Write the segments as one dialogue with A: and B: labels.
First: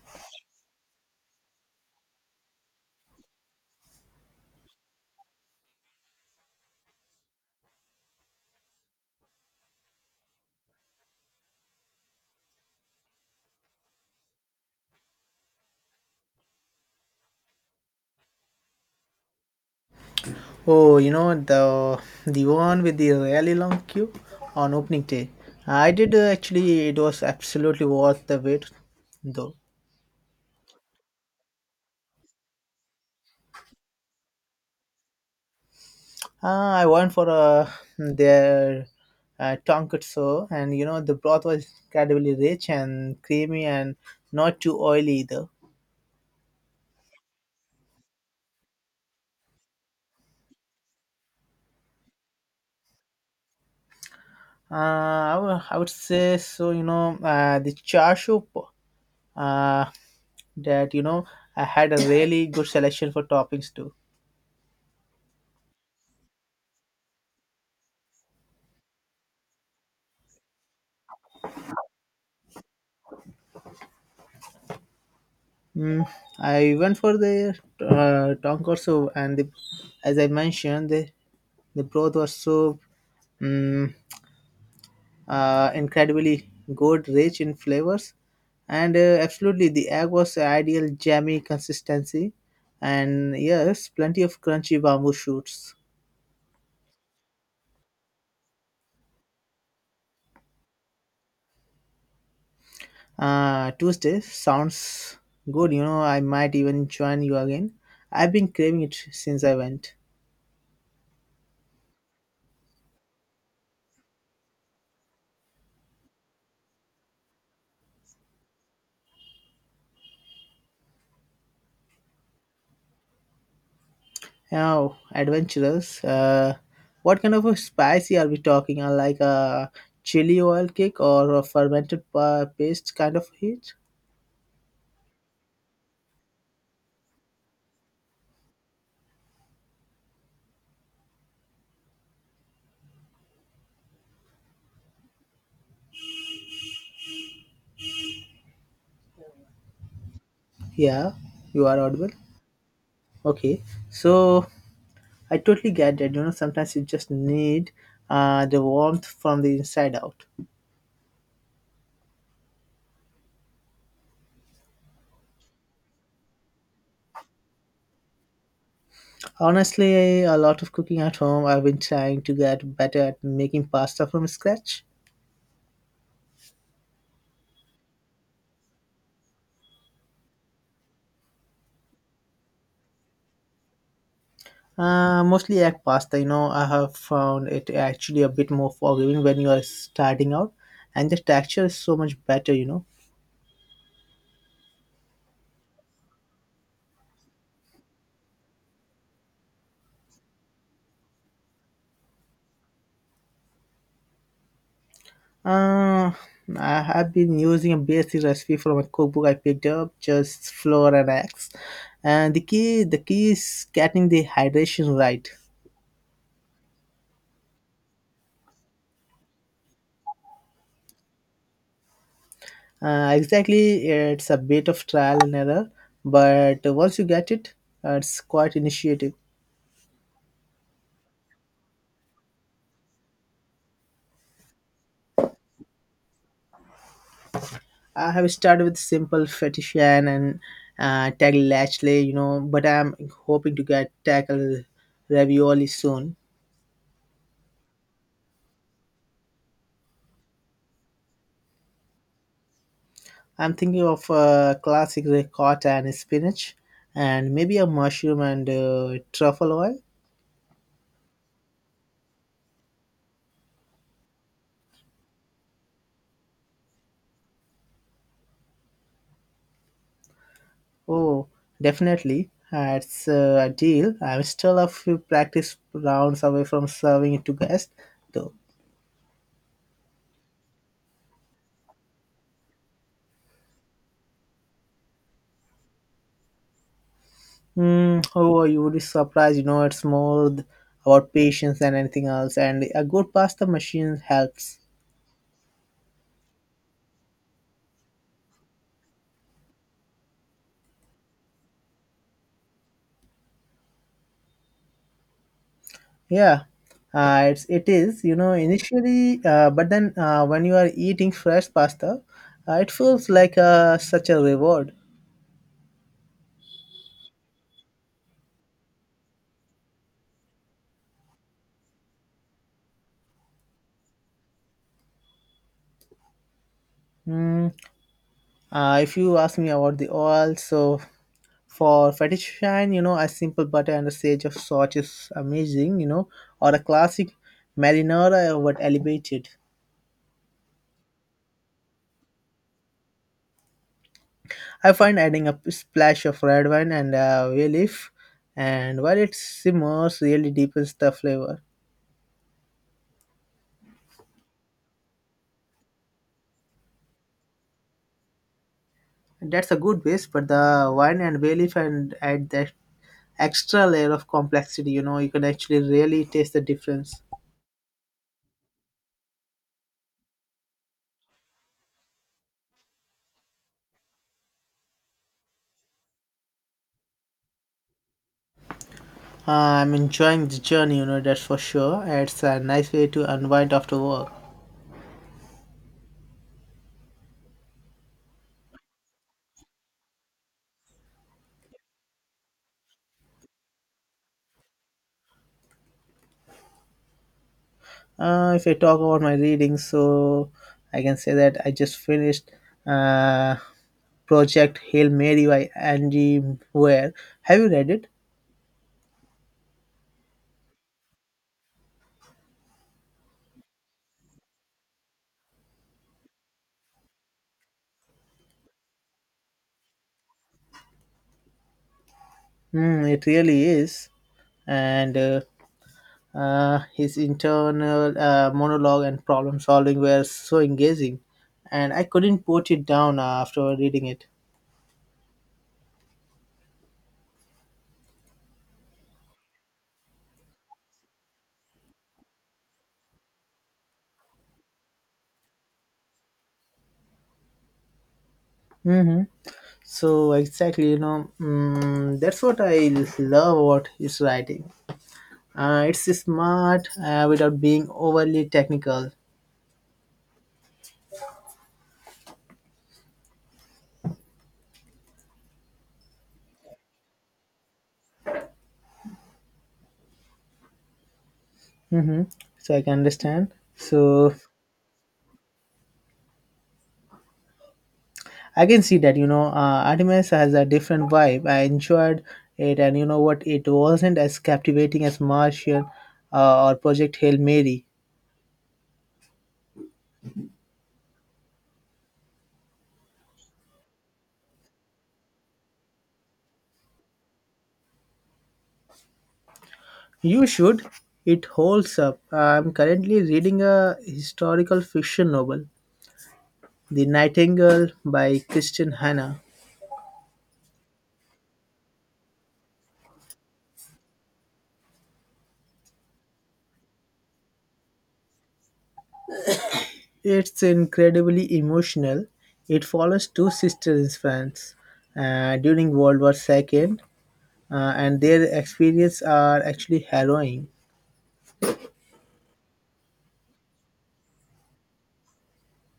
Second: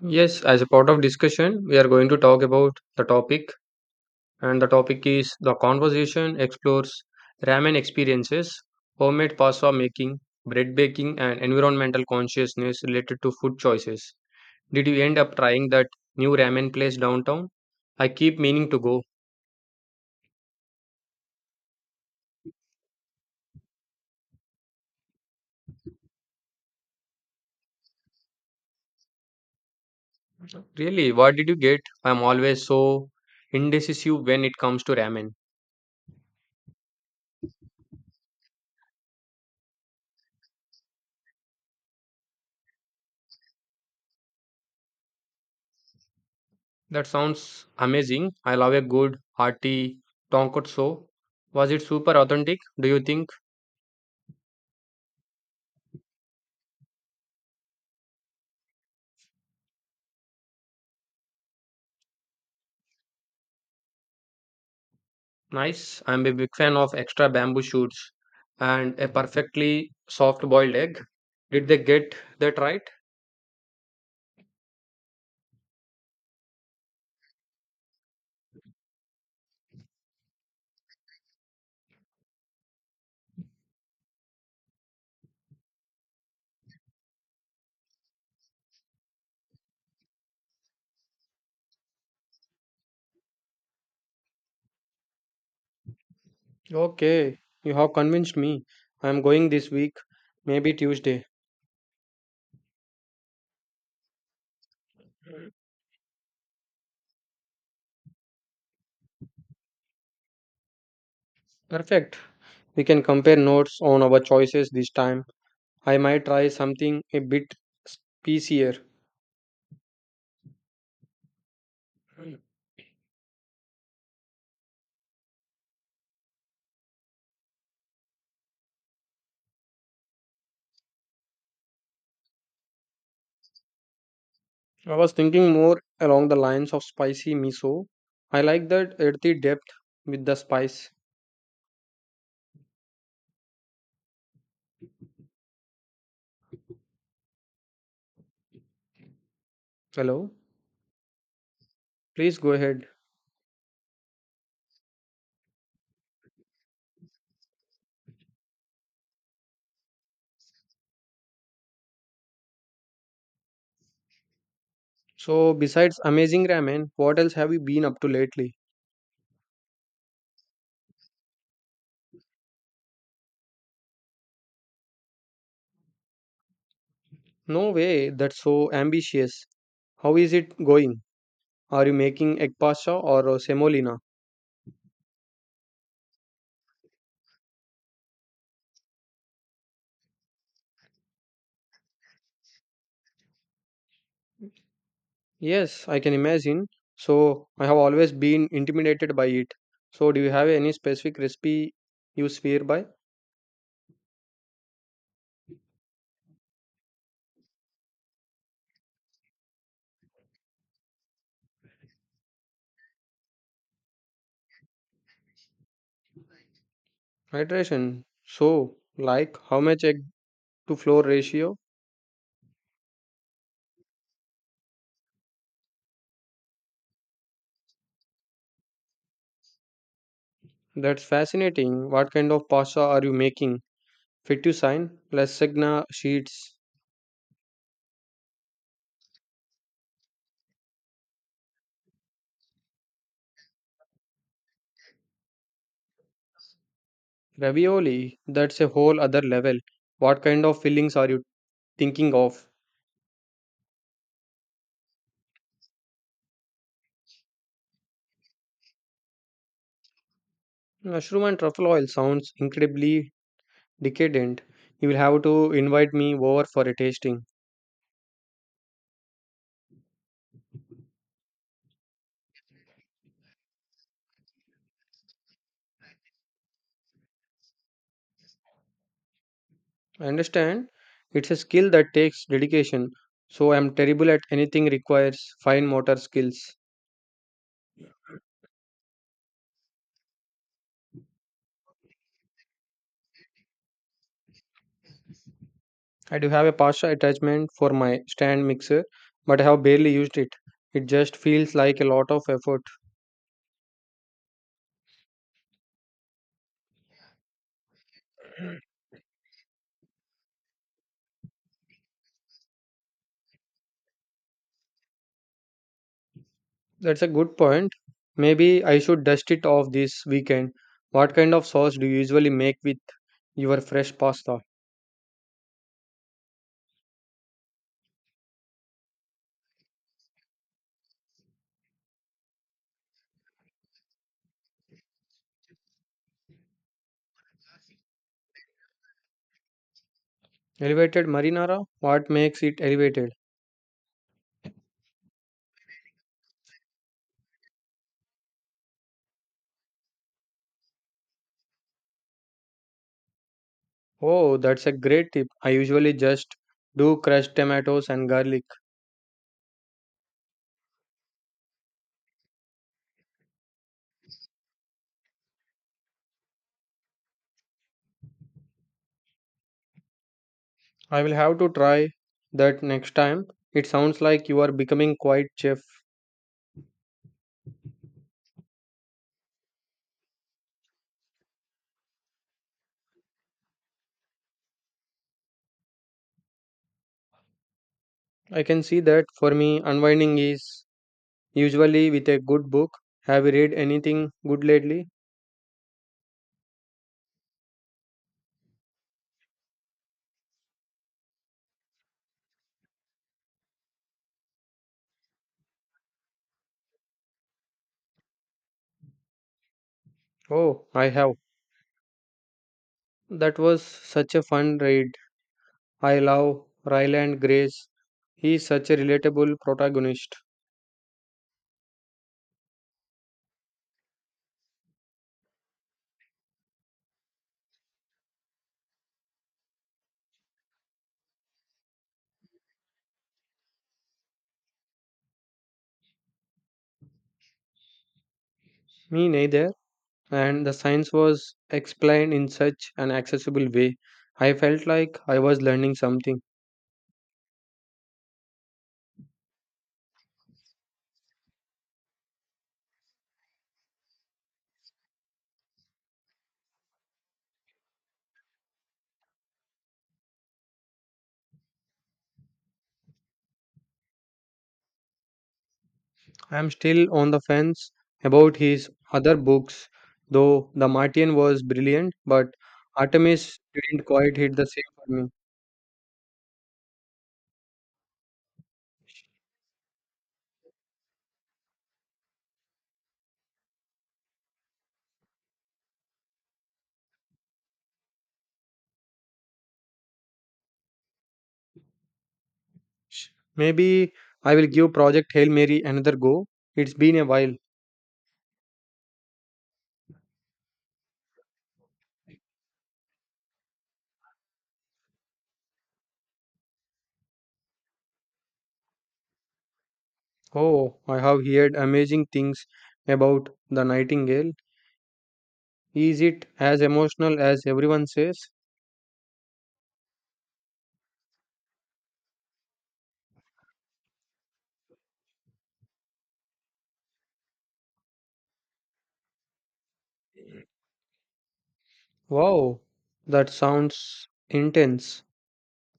A: Yes, as a part of discussion, we are going to talk about the topic, and the topic is the conversation explores ramen experiences, homemade pasta making, bread baking, and environmental consciousness related to food choices. Did you end up trying that new ramen place downtown? I keep meaning to go.
B: Oh, you know the one with the really long queue on opening day. I did actually. It was absolutely worth the wait, though.
A: Really, what did you get? I'm always so indecisive when it comes to ramen.
B: I went for their tonkatsu, and you know the broth was incredibly rich and creamy, and not too oily either.
A: That sounds amazing. I love a good hearty tonkotsu. Was it super authentic? Do you think?
B: I would say so. You know the char siu, uh, that I had a really good selection for toppings too.
A: Nice. I'm a big fan of extra bamboo shoots and a perfectly soft boiled egg. Did they get that right?
B: Mm, I went for the tank and the, as I mentioned, the broth was so mm incredibly good, rich in flavors, and absolutely the egg was the ideal jammy consistency, and yes, plenty of crunchy bamboo shoots.
A: Okay, you have convinced me. I am going this week, maybe Tuesday.
B: Tuesday sounds good, you know. I might even join you again. I've been craving it since I went.
A: Perfect. We can compare notes on our choices this time. I might try something a bit spicier.
B: Oh, adventurous. What kind of a spicy are we talking? Like a chili oil cake or a fermented paste kind of heat?
A: I was thinking more along the lines of spicy miso. I like that earthy depth with the spice. Hello,
B: Yeah, you are audible.
A: please go ahead.
B: Okay, so I totally get that. You know, sometimes you just need the warmth from the inside out.
A: So, besides amazing ramen, what else have you been up to lately?
B: Honestly, a lot of cooking at home. I've been trying to get better at making pasta from scratch.
A: No way, that's so ambitious. How is it going? Are you making egg pasta or semolina?
B: Mostly egg pasta. You know, I have found it actually a bit more forgiving when you are starting out, and the texture is so much better.
A: Yes, I can imagine. So, I have always been intimidated by it. So, do you have any specific recipe you swear by?
B: uh, I have been using a basic recipe from a cookbook I picked up, just flour and eggs, and the key is getting the hydration right.
A: Hydration. So, like how much egg to flour ratio?
B: Exactly, it's a bit of trial and error, but once you get it, it's quite initiative.
A: That's fascinating. What kind of pasta are you making? Fettuccine, lasagna sheets,
B: I have started with simple fetishian and tag Lashley, you know, but I'm hoping to get tackle ravioli soon.
A: Ravioli, that's a whole other level. What kind of fillings are you thinking of?
B: I'm thinking of classic ricotta and spinach, and maybe a mushroom and truffle oil.
A: Mushroom and truffle oil sounds incredibly decadent. You will have to invite me over for a tasting.
B: Oh, definitely, that's a deal. I'm still a few practice rounds away from serving it to guests, though.
A: I understand. It's a skill that takes dedication, so I'm terrible at anything requires fine motor skills.
B: Mm, oh, you would be surprised. You know, it's more about patience than anything else, and a good pasta machine helps.
A: I do have a pasta attachment for my stand mixer, but I have barely used it. It just feels like a lot of effort.
B: Yeah, it is. You know, initially, but then when you are eating fresh pasta, it feels like such a reward.
A: That's a good point. Maybe I should dust it off this weekend. What kind of sauce do you usually make with your fresh pasta?
B: Mm, if you ask me about the oil, so for fettuccine, you know, a simple butter and a sage of salt is amazing. You know, or a classic marinara, but elevated.
A: Elevated marinara? What makes it elevated?
B: I find adding a splash of red wine and a bay leaf, and while it simmers, really deepens the flavor.
A: Oh, that's a great tip. I usually just do crushed tomatoes and garlic.
B: That's a good base, but the wine and bay leaf and add that extra layer of complexity. You know, you can actually really taste the difference.
A: I will have to try that next time. It sounds like you are becoming quite chef.
B: I'm enjoying the journey. You know, that's for sure. It's a nice way to unwind after work.
A: I can see that for me, unwinding is usually with a good book. Have you read anything good lately?
B: If I talk about my reading, so I can say that I just finished. Uh, project Hail Mary by Angie Ware. Have you read it?
A: Oh, I have. That was such a fun read. I love Ryland Grace. He's such a relatable protagonist.
B: Mm, it really is. And his internal monologue and problem solving were so engaging, and I couldn't put it down after reading it.
A: Me neither. And the science was explained in such an accessible way. I felt like I was learning something.
B: hmm So exactly, you know, that's what I love about his writing. It's smart without being overly technical.
A: I'm still on the fence about his other books, though The Martian was brilliant,
B: hmm
A: but
B: So I can understand.
A: Artemis didn't
B: So
A: quite hit the same for me.
B: I can see that, you know, Artemis has a different vibe. I enjoyed it, and you know what? It wasn't as captivating as Martian or Project Hail Mary.
A: Sh- Maybe I will give Project Hail Mary another go. It's been a while.
B: You should. It holds up. I'm currently reading a historical fiction novel, The Nightingale by Christian Hanna.
A: Oh, I have heard amazing things about The Nightingale. Is it as emotional as everyone says?
B: It's incredibly emotional. It follows two sisters in France during World War II, and their experiences are actually harrowing.
A: Wow, that sounds intense.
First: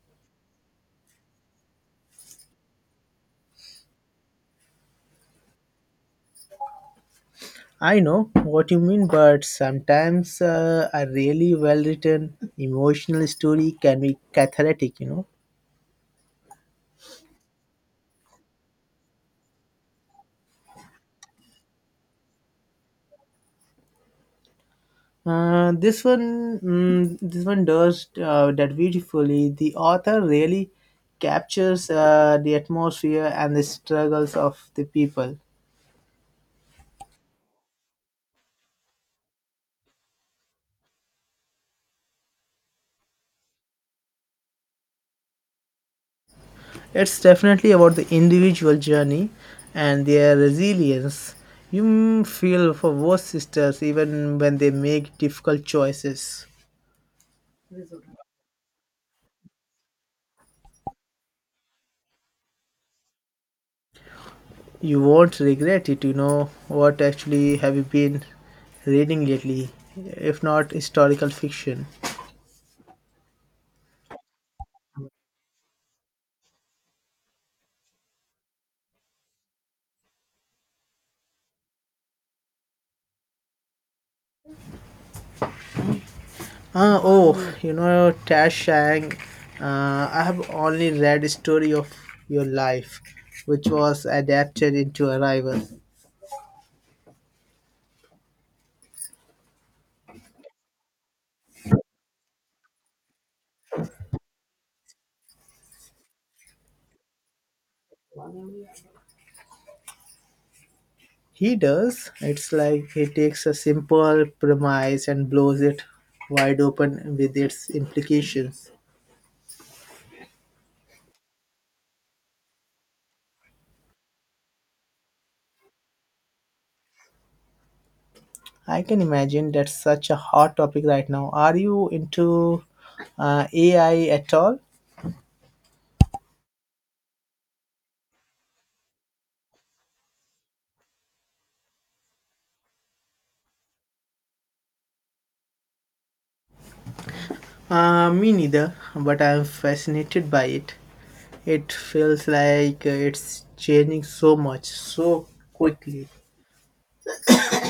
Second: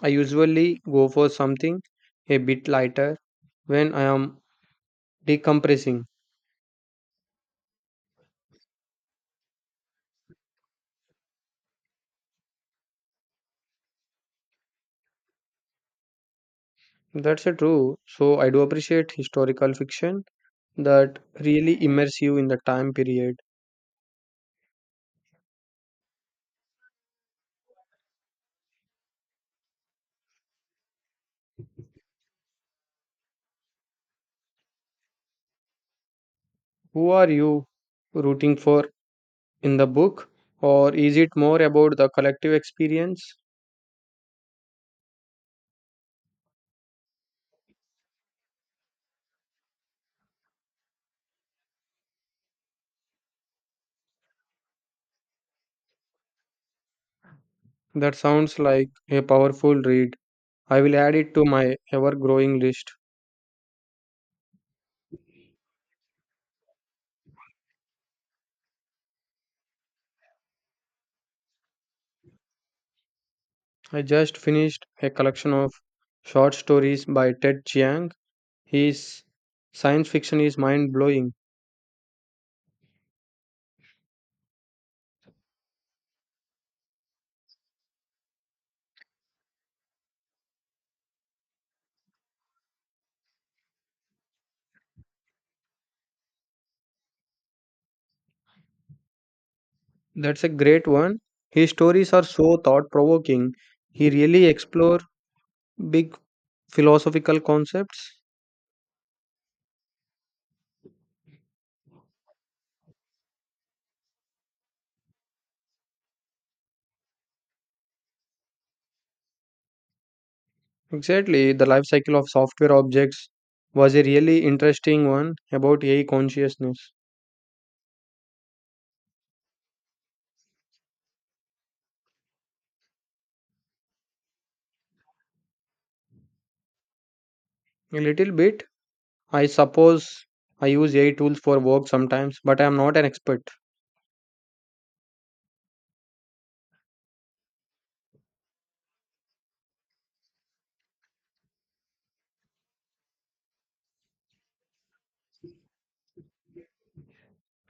A: I usually go for something a bit lighter when I am decompressing.
B: I know what you mean, but sometimes a really well written emotional story can be cathartic, you know.
A: That's a true. So I do appreciate historical fiction that really immerse you in the time period.
B: This one, this one does that beautifully. The author really captures the atmosphere and the struggles of the people.
A: Who are you rooting for in the book? Or is it more about the collective experience?
B: It's definitely about the individual journey and their resilience. You feel for both sisters even when they make difficult choices.
A: That sounds like a powerful read. I will add it to my ever growing list.
B: You won't regret it, you know. What actually have you been reading lately, if not historical fiction?
A: I just finished a collection of short stories by Ted Chiang. His science fiction is mind blowing.
B: Ah, oh, you know, Tash Shang, I have only read Story of Your Life, which was adapted into Arrival.
A: That's a great one. His stories are so thought provoking. He really explore big philosophical concepts.
B: He does. It's like he takes a simple premise and blows it wide open with its implications.
A: Exactly, the life cycle of software objects was a really interesting one about AI consciousness.
B: I can imagine that's such a hot topic right now. Are you into AI at all?
A: A little bit, I suppose I use AI tools for work sometimes, but I am not an expert.
B: Me neither, but I'm fascinated by it. It feels like it's changing so much, so quickly.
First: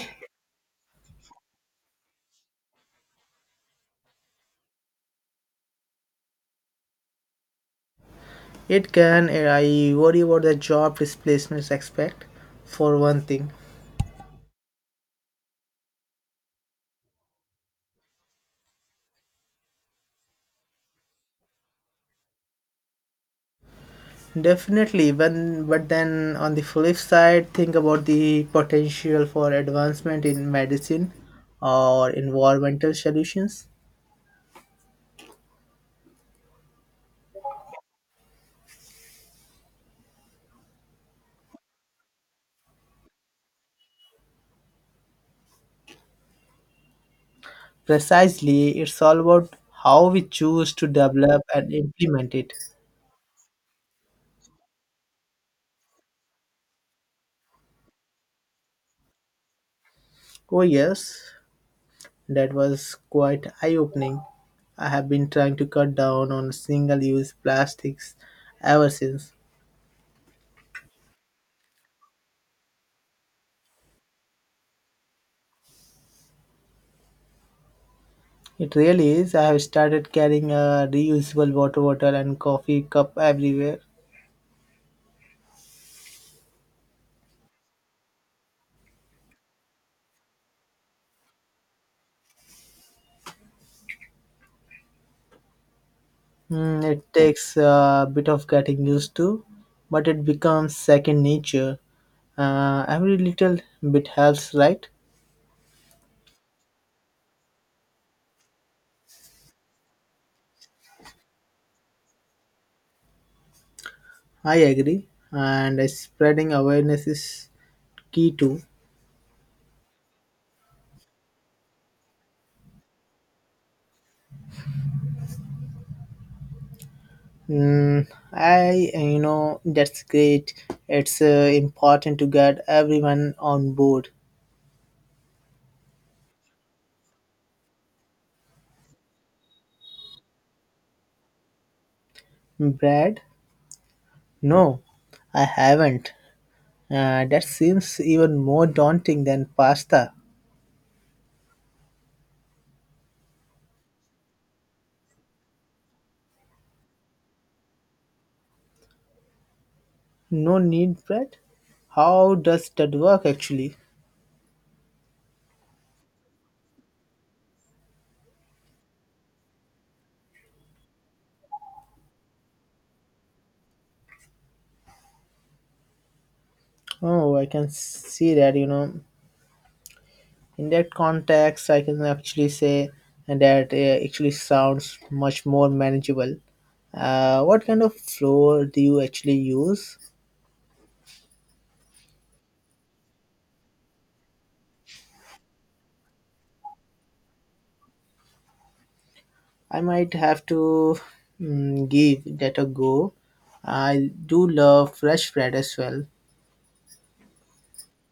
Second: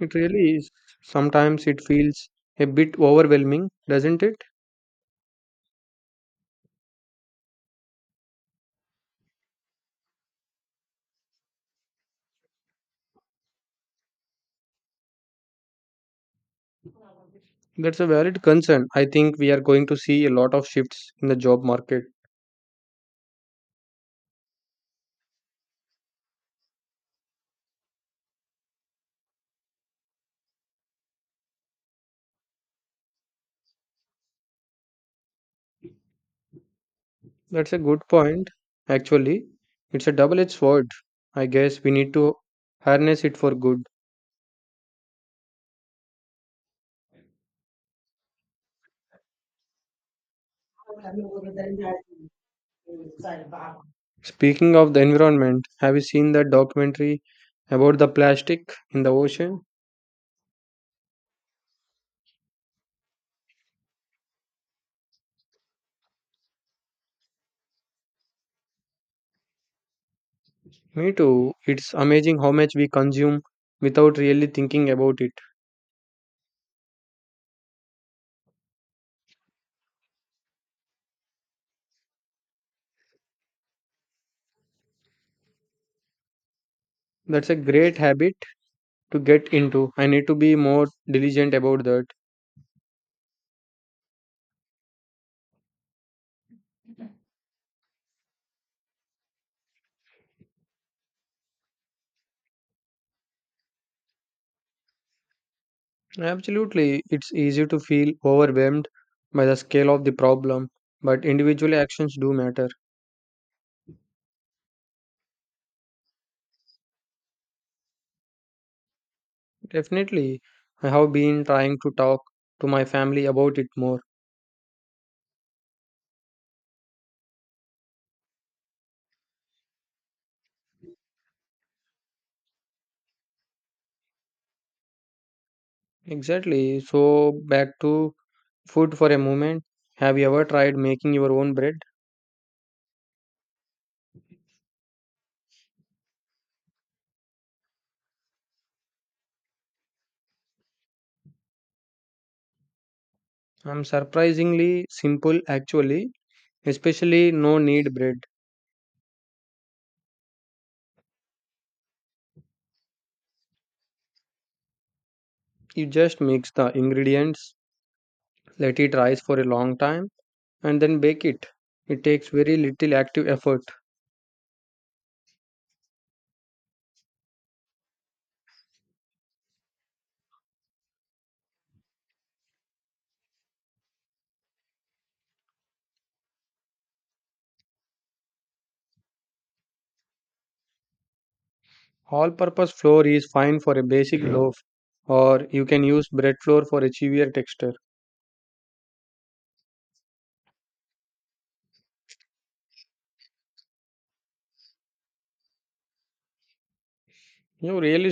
A: It really is. Sometimes it feels a bit overwhelming, doesn't it?
B: It can, I worry about the job displacements aspect, for one thing.
A: That's a valid concern. I think we are going to see a lot of shifts in the job market.
B: Definitely, when, but then on the flip side, think about the potential for advancement in medicine or environmental solutions.
A: That's a good point. Actually, it's a double edged sword. I guess we need to harness it for good.
B: Precisely, it's all about how we choose to develop and implement it.
A: Speaking of the environment, have you seen that documentary about the plastic in the ocean?
B: Oh, yes, that was quite eye opening. I have been trying to cut down on single use plastics ever since.
A: Me too. It's amazing how much we consume without really thinking about it.
B: It really is. I have started carrying a reusable water bottle and coffee cup everywhere.
A: That's a great habit to get into. I need to be more diligent about that.
B: Mm, it takes a bit of getting used to, but it becomes second nature. Every little bit helps, right?
A: Absolutely, it's easy to feel overwhelmed by the scale of the problem, but individual actions do matter.
B: I agree, and spreading awareness is key too.
A: Definitely, I have been trying to talk to my family about it more.
B: Mm, that's great. It's important to get everyone on board.
A: Exactly. So, back to food for a moment. Have you ever tried making your own bread?
B: Brad? No, I haven't. That seems even more daunting than pasta.
A: I'm surprisingly simple actually, especially no need bread.
B: No need bread? How does that work actually?
A: You just mix the ingredients, let it rise for a long time and then bake it. It takes very little active effort.
B: Oh, I can see that, you know. In that context I can actually say that actually sounds much more manageable. Uh, what kind of floor do you actually use?
A: All purpose flour is fine for a basic loaf, or you can use bread flour for a chewier texture.
B: I might have to give that a go. I do love fresh bread as well.
A: You really